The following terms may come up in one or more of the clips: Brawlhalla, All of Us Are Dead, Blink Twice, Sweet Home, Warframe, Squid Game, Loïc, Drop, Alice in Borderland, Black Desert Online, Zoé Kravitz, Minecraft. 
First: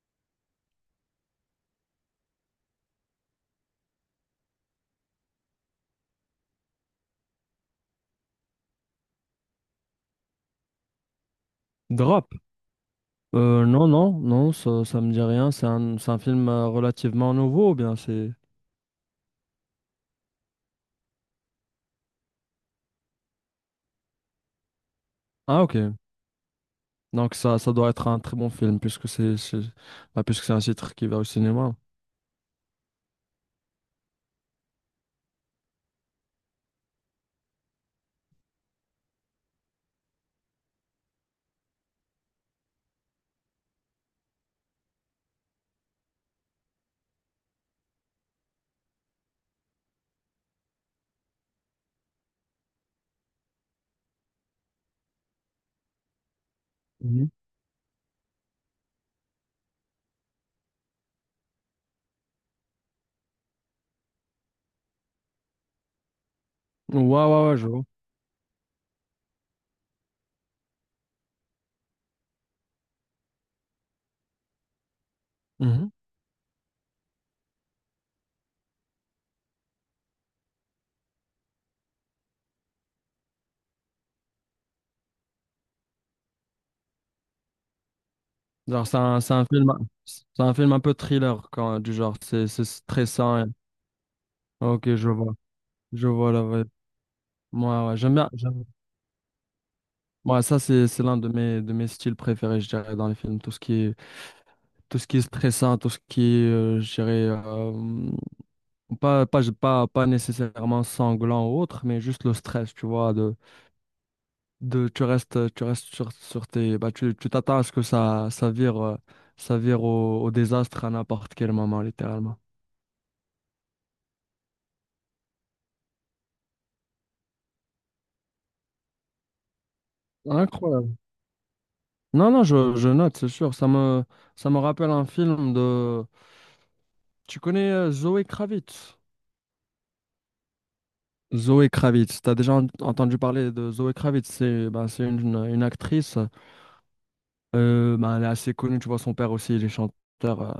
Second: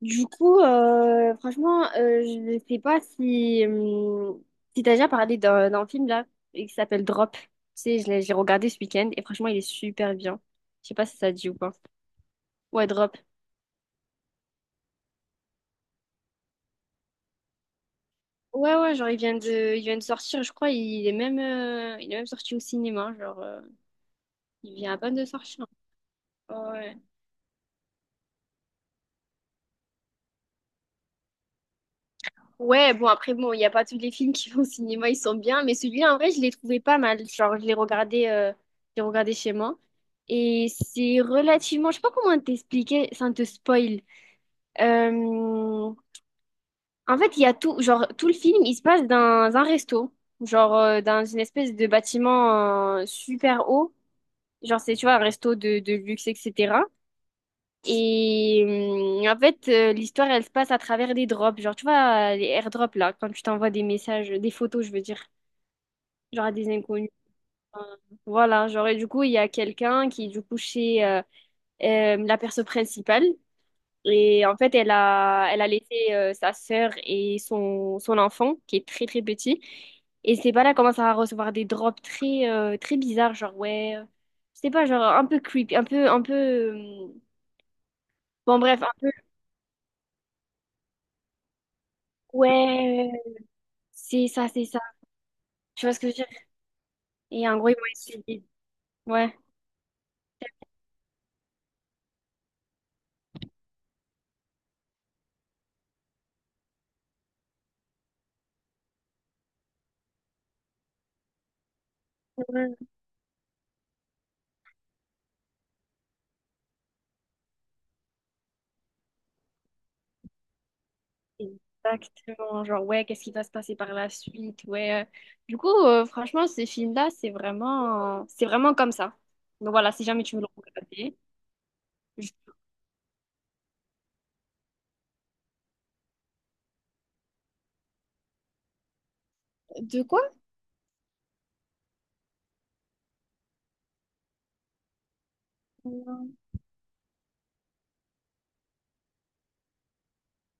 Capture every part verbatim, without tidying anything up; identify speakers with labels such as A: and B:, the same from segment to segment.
A: Du coup, euh, franchement, euh, je ne sais pas si, hum, si t'as déjà parlé d'un d'un film là, et qui s'appelle Drop. Tu sais, je l'ai j'ai regardé ce week-end et franchement, il est super bien. Je sais pas si ça te dit ou pas.
B: Drop.
A: Ouais, Drop.
B: Euh, non, non, non, ça, ça me dit rien. C'est un, c'est un film euh, relativement nouveau, ou bien c'est.
A: Ouais, ouais, genre, il vient de, il vient de sortir, je crois, il est même, euh, il est même sorti au cinéma, genre, euh, il vient à peine de
B: Ah,
A: sortir.
B: ok.
A: Ouais.
B: Donc ça, ça doit être un très bon film, puisque c'est, c'est- bah, puisque c'est un titre qui va au cinéma.
A: Ouais, bon, après, bon, il n'y a pas tous les films qui vont au cinéma, ils sont bien, mais celui-là, en vrai, je l'ai trouvé pas mal. Genre, je l'ai regardé, euh, je l'ai regardé chez moi. Et c'est relativement, je sais pas comment t'expliquer sans te spoil. Euh, En fait, il y a tout, genre, tout le film, il se passe dans un resto, genre, euh, dans une espèce de bâtiment, euh, super haut. Genre, c'est, tu vois, un resto de, de luxe, et cætera.
B: Mhm.
A: Et hum, en fait, euh, l'histoire, elle se passe à travers des drops. Genre, tu vois, euh, les airdrops, là, quand tu t'envoies des messages, des photos, je veux dire, genre à des
B: Ouais,
A: inconnus.
B: ouais, ouais, je vois.
A: Enfin, voilà, genre, et du coup, il y a quelqu'un qui est du coup chez euh, euh, la perso principale. Et en fait, elle a, elle a
B: Mhm.
A: laissé euh, sa sœur et son, son enfant, qui est très, très petit. Et c'est pas là commence à recevoir des drops très, euh, très bizarres, genre, ouais, euh, je sais pas, genre, un peu creepy, un peu, un peu... hum, bon, bref,
B: Genre,
A: un
B: c'est
A: peu,
B: un, c'est un film, c'est un film un peu thriller, quand, du genre, c'est c'est
A: ouais.
B: stressant. et-
A: C'est ça, c'est ça.
B: Ok, je vois.
A: Tu vois ce que
B: Je
A: je veux
B: vois
A: dire?
B: la vibe.
A: Et en gros, ils vont
B: Moi, ouais, ouais, j'aime bien.
A: essayer.
B: j'aime-
A: Ouais,
B: Moi, ça, c'est c'est l'un de mes, de mes styles préférés, je dirais, dans les films. Tout ce qui est, tout ce qui est stressant, tout ce qui est, euh, je dirais, euh, Pas, pas, pas, pas nécessairement sanglant ou autre, mais juste le stress,
A: ouais,
B: tu vois, de, de tu restes, tu restes sur, sur tes, bah, tu, tu t'attends à ce que ça, ça vire, euh, ça vire au, au désastre à n'importe quel moment, littéralement.
A: exactement. Genre, ouais, qu'est-ce qui va se passer par la suite? Ouais. Du coup, euh, franchement, ce film-là, c'est vraiment... c'est vraiment comme ça. Donc voilà, si jamais tu veux le
B: Incroyable.
A: regarder.
B: Non,
A: Je...
B: non, je, je note, c'est sûr. Ça me, ça me rappelle un film de. Tu connais euh, Zoé Kravitz?
A: de quoi?
B: Zoé Kravitz. T'as déjà en- entendu parler de Zoé Kravitz. C'est, bah, c'est une, une actrice.
A: Non.
B: Euh, ben, elle est assez connue, tu vois, son père aussi, il est chanteur,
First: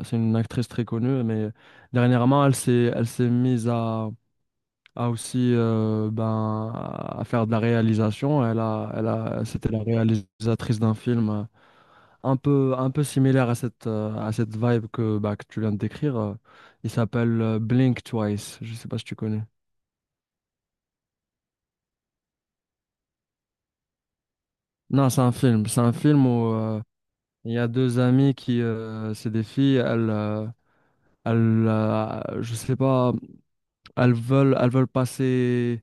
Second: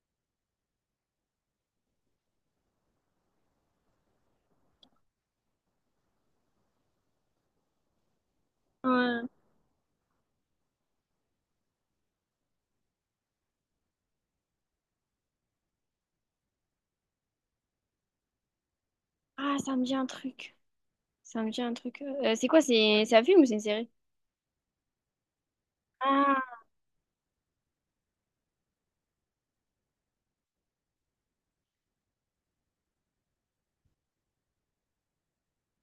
B: euh, c'est une actrice très connue, mais dernièrement, elle s'est, elle s'est mise à, à aussi euh, ben, à faire de la réalisation. Elle a, elle
A: Euh,
B: a, c'était la réalisatrice d'un film euh, un peu, un peu similaire à cette, euh, à cette vibe que, bah, que tu viens de décrire. euh. Il s'appelle euh, Blink Twice, je sais pas si tu connais.
A: ah, ça me dit un truc. Ça me dit un truc. Euh, c'est quoi? C'est c'est un film ou c'est une série?
B: Non, c'est un film, c'est un film où
A: Ah,
B: euh, il y a deux amies qui, euh, c'est des filles, elles, euh, elles, euh, je sais pas. Elles veulent, elles veulent passer,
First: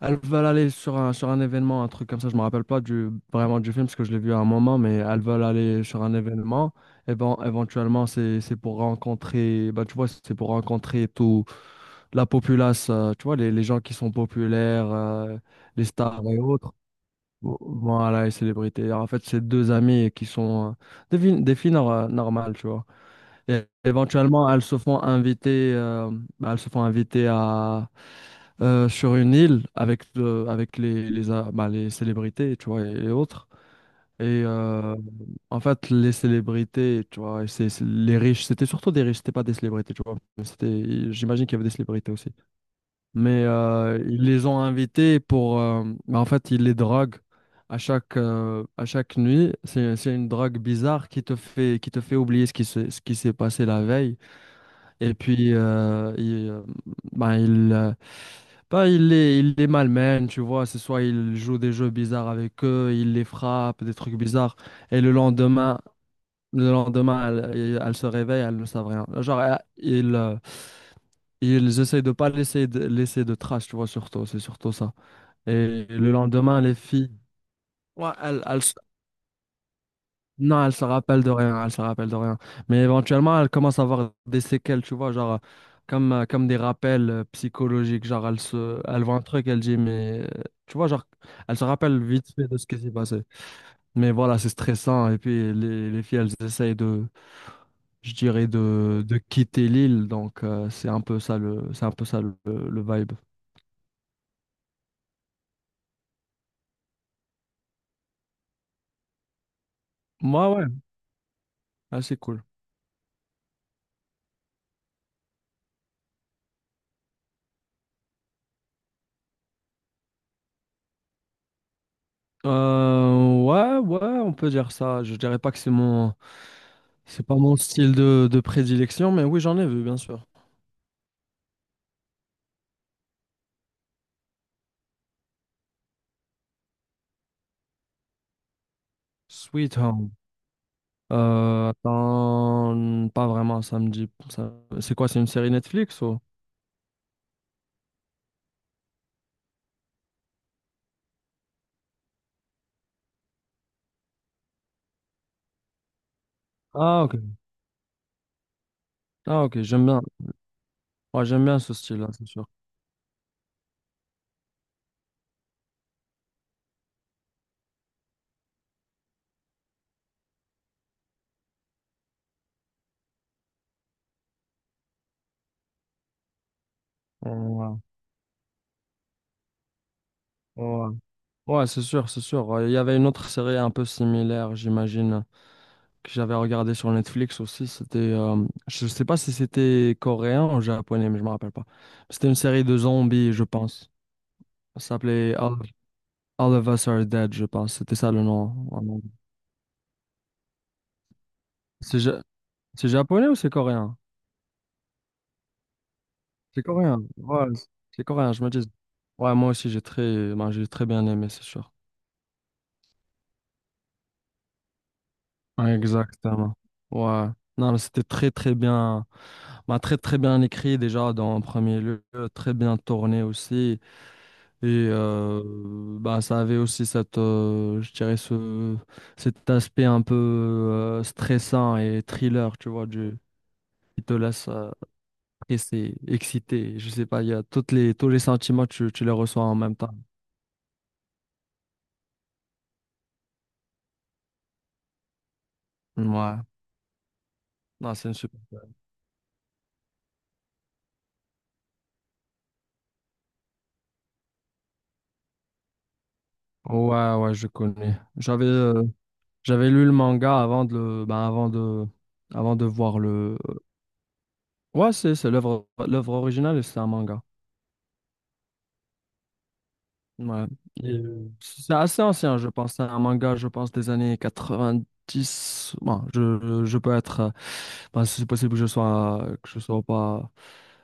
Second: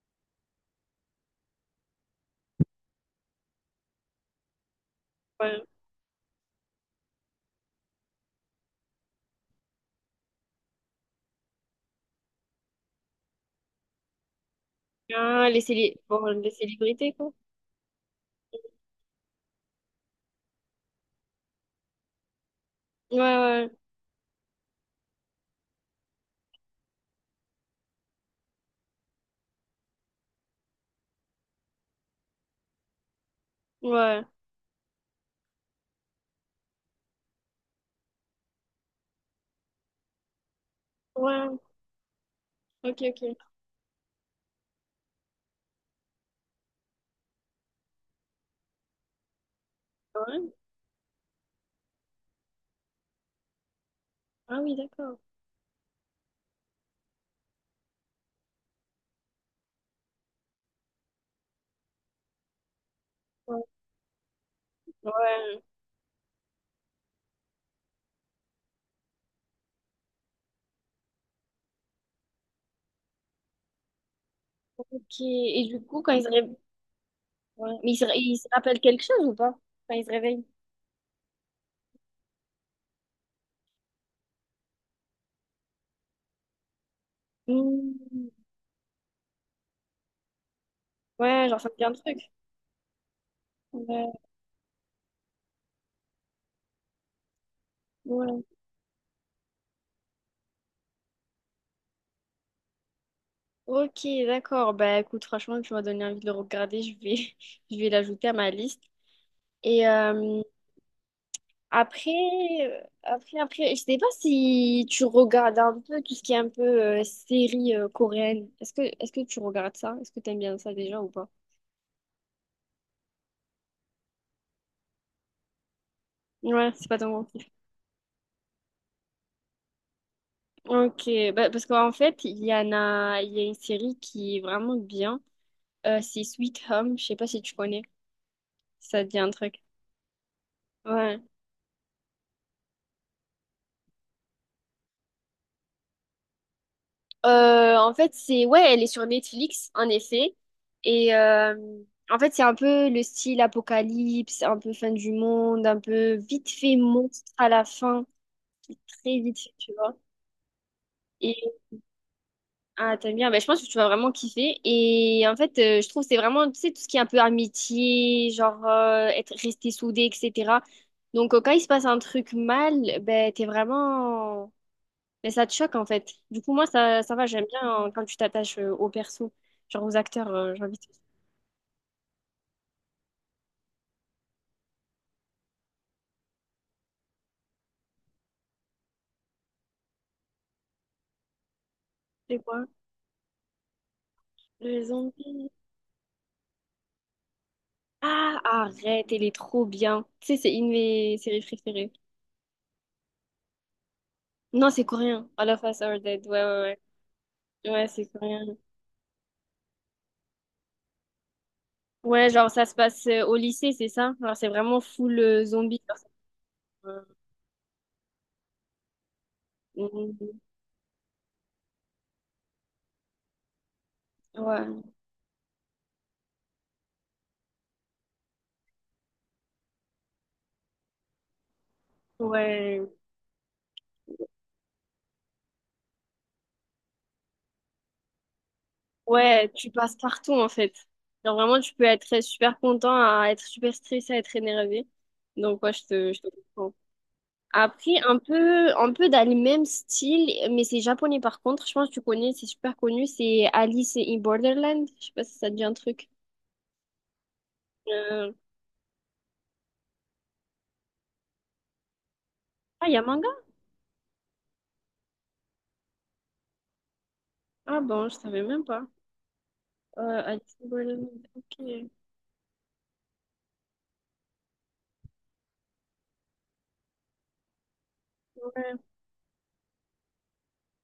B: elles veulent aller sur un, sur un événement, un truc comme ça. Je me rappelle pas du, vraiment du film parce que je l'ai vu à un moment, mais elles veulent
A: ouais.
B: aller sur un événement. Et ben, éventuellement, c'est, c'est pour rencontrer, bah tu vois, c'est pour rencontrer tout la populace, euh, tu vois, les, les gens qui sont populaires, euh,
A: Ah, les
B: les
A: célé...
B: stars
A: bon,
B: et
A: les
B: autres.
A: célébrités, quoi.
B: Vo- Voilà, les célébrités. En fait, c'est deux amis qui sont euh, des, vi- des filles nor- normales, tu vois.
A: Ouais,
B: Et
A: ouais,
B: éventuellement, elles se font inviter, euh, elles se font inviter à, euh, sur une île avec, euh, avec les, les, euh, bah, les célébrités, tu vois, et, et autres.
A: ouais.
B: Et euh, en fait, les célébrités, tu vois, et c'est, c'est- les riches, c'était surtout des riches, c'était pas des célébrités, tu vois. Mais c'était, j'imagine qu'il
A: Ouais,
B: y avait des célébrités aussi.
A: ok, ok.
B: Mais euh, ils les ont invités pour, euh, bah, en fait, ils les droguent à chaque, euh, à chaque nuit. C'est, c'est une
A: Ouais.
B: drogue bizarre qui te fait, qui te fait oublier ce qui s'est, ce qui s'est passé la veille.
A: Ah oui,
B: Et
A: d'accord.
B: puis, euh, il, euh, bah, il, euh, bah, il les, il les malmène, tu vois. C'est soit il joue des jeux bizarres avec eux, il les
A: Ouais.
B: frappe, des trucs bizarres. Et le
A: Ouais.
B: lendemain, le lendemain, elle, il- elle se réveille, elle ne savent rien. Genre, euh, ils, euh, ils essayent de pas laisser de, laisser de traces, tu vois, surtout. C'est surtout ça.
A: Ok. Et du
B: Et
A: coup,
B: le
A: quand il se réveille,
B: lendemain, les filles,
A: mais il se, ré-
B: ouais,
A: il
B: elles,
A: se
B: elles,
A: rappelle quelque chose ou pas? Quand il se réveille.
B: Non, elle se rappelle de rien, elle se rappelle de rien. Mais éventuellement, elle commence à avoir des séquelles, tu vois, genre euh, comme, euh, comme des rappels euh, psychologiques. Genre,
A: Hmm.
B: elle se, elle voit un truc, elle dit, mais euh, tu vois, genre,
A: Ouais,
B: elle
A: genre
B: se
A: ça me dit un
B: rappelle
A: truc.
B: vite fait de ce qui s'est passé.
A: Ouais.
B: Mais voilà, c'est stressant. Et puis, les, les filles, elles essayent de, je
A: Ouais.
B: dirais, de, de quitter l'île. Donc, euh, c'est un peu ça le, c'est un peu ça le, le vibe.
A: Ok, d'accord. Bah écoute, franchement, tu m'as donné envie de le regarder. Je vais, je vais l'ajouter à ma liste. Et euh,
B: Moi, ouais, ouais, ah,
A: après,
B: c'est cool.
A: euh, après, après, je sais pas si tu regardes un peu tout ce qui est un peu euh, série euh, coréenne. Est-ce que, est-ce que tu regardes ça? Est-ce que t'aimes bien ça déjà ou pas?
B: Euh, ouais, ouais, on peut dire ça. Je dirais pas que c'est mon.
A: Ouais, c'est pas ton
B: C'est
A: mot.
B: pas mon style de, de prédilection, mais oui, j'en ai vu, bien sûr.
A: Ok, bah, parce qu'en fait, il y en a, il y a une série qui est vraiment bien. Euh, c'est Sweet Home, je sais pas si tu connais, si ça te dit un truc.
B: Sweet Home.
A: Ouais.
B: Euh, attends, pas vraiment, ça me dit. ça- C'est quoi, c'est une série Netflix ou?
A: Euh, en fait, c'est, ouais, elle est sur Netflix, en effet. Et euh, en fait, c'est un peu le style apocalypse, un peu fin du monde, un peu vite fait
B: Ah, ok.
A: monstre à la fin, qui est très vite
B: Ah,
A: fait,
B: ok,
A: tu
B: j'aime
A: vois.
B: bien. Ouais, j'aime bien ce style-là, c'est sûr.
A: Ah, t'aimes bien. Ben, je pense que tu vas vraiment kiffer. Et en fait, euh, je trouve que c'est vraiment, tu sais, tout ce qui est un peu amitié, genre euh, être resté soudé, et cætera. Donc, euh, quand il se passe un truc mal, ben, t'es vraiment... ben, ça te choque, en fait. Du coup, moi, ça, ça va, j'aime
B: Ouais,
A: bien euh, quand tu t'attaches euh, aux persos, genre aux acteurs, euh, j'ai envie de...
B: ouais.
A: te dire.
B: Ouais, c'est sûr, c'est sûr. Il y avait une autre série un peu similaire, j'imagine, que j'avais regardé sur Netflix aussi, c'était, euh, je sais pas si c'était coréen ou japonais, mais je me rappelle pas. C'était une
A: C'est
B: série
A: quoi?
B: de zombies, je pense. Ça
A: Le
B: s'appelait
A: zombie.
B: All, All of Us Are Dead, je pense. C'était ça le
A: Ah,
B: nom, en anglais.
A: arrête, elle est trop bien. Tu sais, c'est une de mes séries préférées.
B: C'est ja- c'est japonais ou c'est coréen?
A: Non, c'est coréen. All of Us Are Dead, ouais,
B: C'est
A: ouais,
B: coréen. Ouais,
A: ouais. Ouais,
B: c'est
A: c'est
B: coréen,
A: coréen.
B: je me dis. Ouais, moi aussi, j'ai très, ben, j'ai très bien aimé, c'est sûr.
A: Ouais, genre ça se passe euh, au lycée, c'est ça? Genre c'est vraiment full euh,
B: Ouais,
A: zombie. Genre, c'est,
B: exactement.
A: euh,
B: Ouais. Non, mais c'était très, très bien, ben, très, très
A: mm,
B: bien écrit déjà dans un premier lieu, très bien tourné aussi. Et
A: ouais,
B: euh, bah, ça avait aussi cette, euh, je dirais ce, cet aspect un peu euh, stressant et thriller, tu
A: ouais,
B: vois, du, qui te laisse euh, stressé, excité. Je sais pas, il y a toutes les, tous les sentiments, tu, tu les reçois
A: ouais,
B: en
A: tu
B: même temps.
A: passes partout en fait. Genre vraiment, tu peux être super content, à être super stressé, à être énervé. Donc ouais, je te, je te
B: Ouais,
A: comprends. Après,
B: non, c'est une
A: un
B: super.
A: peu, un peu dans le même style, mais c'est japonais par contre. Je pense que tu connais, c'est super connu. C'est Alice in Borderland. Je sais pas si ça te dit un truc.
B: Ouais, ouais, je connais.
A: Euh,
B: J'avais euh, j'avais lu le manga avant de le, bah, avant de, avant de
A: Ah, il y
B: voir
A: a manga?
B: le. Ouais, c'est c'est l'œuvre l'œuvre originale, et c'est un manga.
A: Ah bon, je savais même pas. Euh,
B: Ouais.
A: Alice in
B: Et,
A: Borderland.
B: euh, C'est
A: Ok.
B: assez ancien, je pense. C'est un manga, je pense, des années quatre-vingt-dix. Bon, je, je peux être. euh, ben, c'est possible que je
A: Ouais.
B: sois, que je sois pas,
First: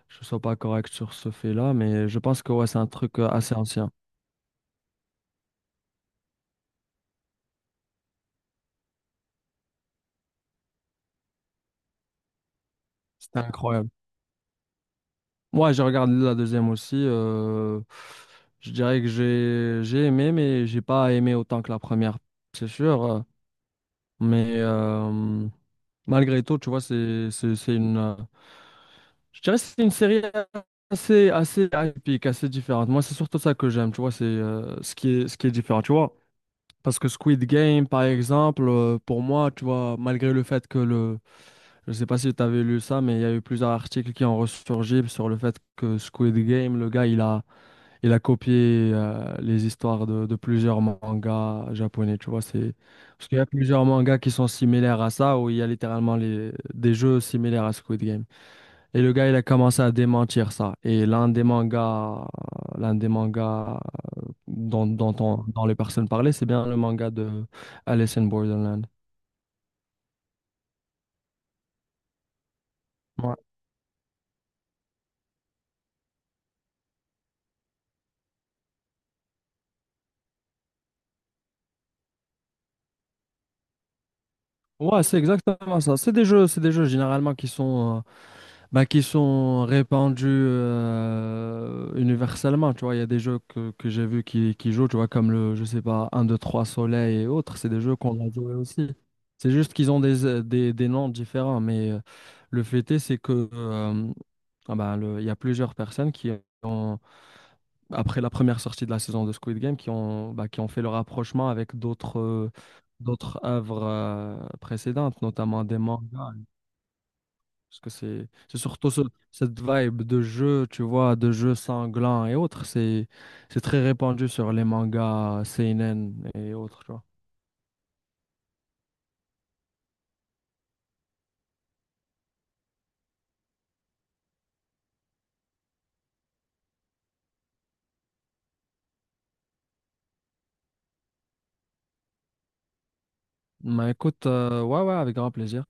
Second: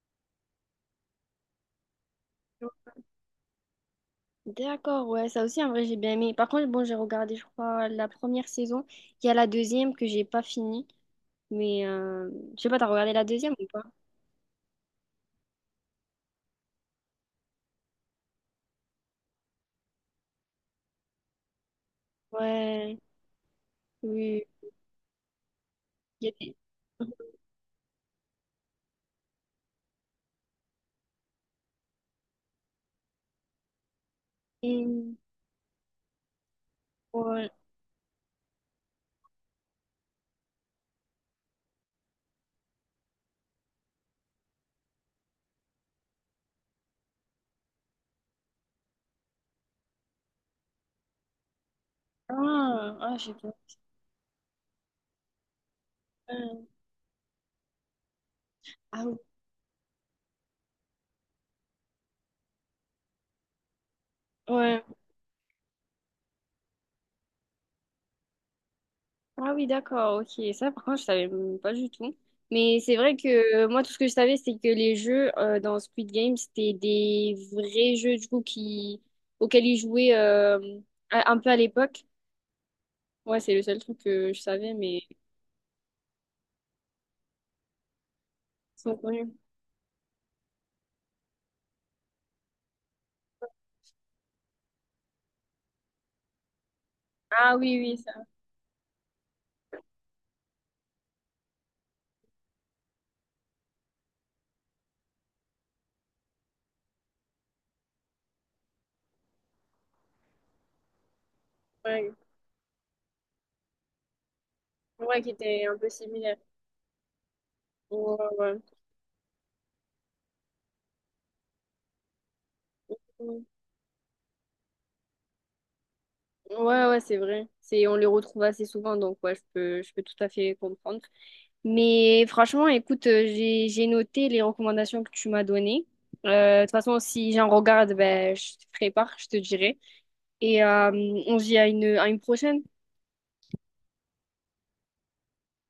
B: je sois pas correct sur ce fait-là, mais je pense que ouais, c'est un truc euh, assez ancien.
A: D'accord, ouais, ça aussi en vrai j'ai bien aimé. Par contre, bon, j'ai regardé, je crois, la première saison. Il y a la deuxième que j'ai pas finie. Mais euh, je sais pas, t'as regardé la
B: C'était
A: deuxième ou pas?
B: incroyable. Moi, j'ai regardé la deuxième aussi. Euh, je dirais que j'ai, j'ai aimé, mais j'ai pas aimé autant que la première, c'est
A: Ouais,
B: sûr. euh,
A: oui.
B: Mais euh,
A: Il y a
B: malgré
A: des...
B: tout, tu vois, c'est, c'est, c'est une. Euh, je dirais que c'est une série assez, assez atypique, assez différente. Moi, c'est surtout ça que j'aime, tu vois, c'est euh, ce qui
A: hum,
B: est, ce qui est différent, tu vois. Parce que Squid
A: ouais.
B: Game, par exemple, euh, pour moi, tu vois, malgré le fait que le. Je sais pas si tu avais lu ça, mais il y a eu plusieurs articles qui ont ressurgi sur le fait que Squid Game, le gars, il a, il a copié euh, les histoires de, de plusieurs mangas japonais, tu vois. C'est.
A: Ah, ah,
B: Parce
A: j'ai
B: qu'il y a
A: pas.
B: plusieurs mangas qui sont similaires à ça, où il y a littéralement les... des jeux similaires à Squid Game. Et
A: Ah
B: le
A: oui,
B: gars, il a commencé à démentir ça. Et l'un des mangas, l'un des mangas
A: ouais.
B: dont, dont, on- dont les personnes parlaient, c'est bien le manga de Alice in Borderland.
A: Ah oui, d'accord, ok. Ça, par contre, je savais même pas du tout. Mais c'est vrai
B: Ouais,
A: que euh, moi, tout ce que je savais, c'est que les jeux euh, dans Squid Game, c'était des vrais jeux, du coup, qui... auxquels ils jouaient euh, à- un peu à l'époque. Ouais, c'est le seul truc que je savais, mais
B: ouais,
A: ils
B: c'est exactement ça. C'est des jeux, c'est des jeux généralement qui sont euh, bah,
A: sont
B: qui
A: connus.
B: sont répandus euh, universellement, tu vois. Il y a des jeux que, que j'ai vus qui, qui jouent, tu vois, comme le, je sais pas, un deux, trois Soleil et
A: Ah
B: autres. C'est
A: oui,
B: des jeux
A: oui, ça.
B: qu'on a joués aussi. C'est juste qu'ils ont des, euh, des, des noms différents. Mais euh, le fait est, c'est que euh, ah bah, le- il y a plusieurs personnes qui ont, après la première sortie de la saison de Squid Game, qui ont, bah, qui ont fait le rapprochement avec
A: Ouais,
B: d'autres euh, d'autres œuvres euh,
A: ouais,
B: précédentes,
A: qui
B: notamment
A: était un
B: des
A: peu
B: mangas.
A: similaire.
B: Parce que
A: Ouais,
B: c'est c'est
A: ouais.
B: surtout ce- cette vibe de jeu, tu vois, de jeu sanglant et autres. C'est
A: Mm.
B: c'est très répandu sur les mangas seinen et autres,
A: Ouais,
B: tu
A: ouais,
B: vois.
A: c'est vrai. C'est, on les retrouve assez souvent, donc ouais, je peux, je peux tout à fait comprendre. Mais franchement, écoute, euh, j'ai, j'ai noté les recommandations que tu m'as données. Euh, de toute façon, si j'en regarde, ben, je te prépare, je te dirai. Et euh, on se dit à une, à une prochaine.
B: Mais écoute, euh, ouais, ouais, avec grand plaisir.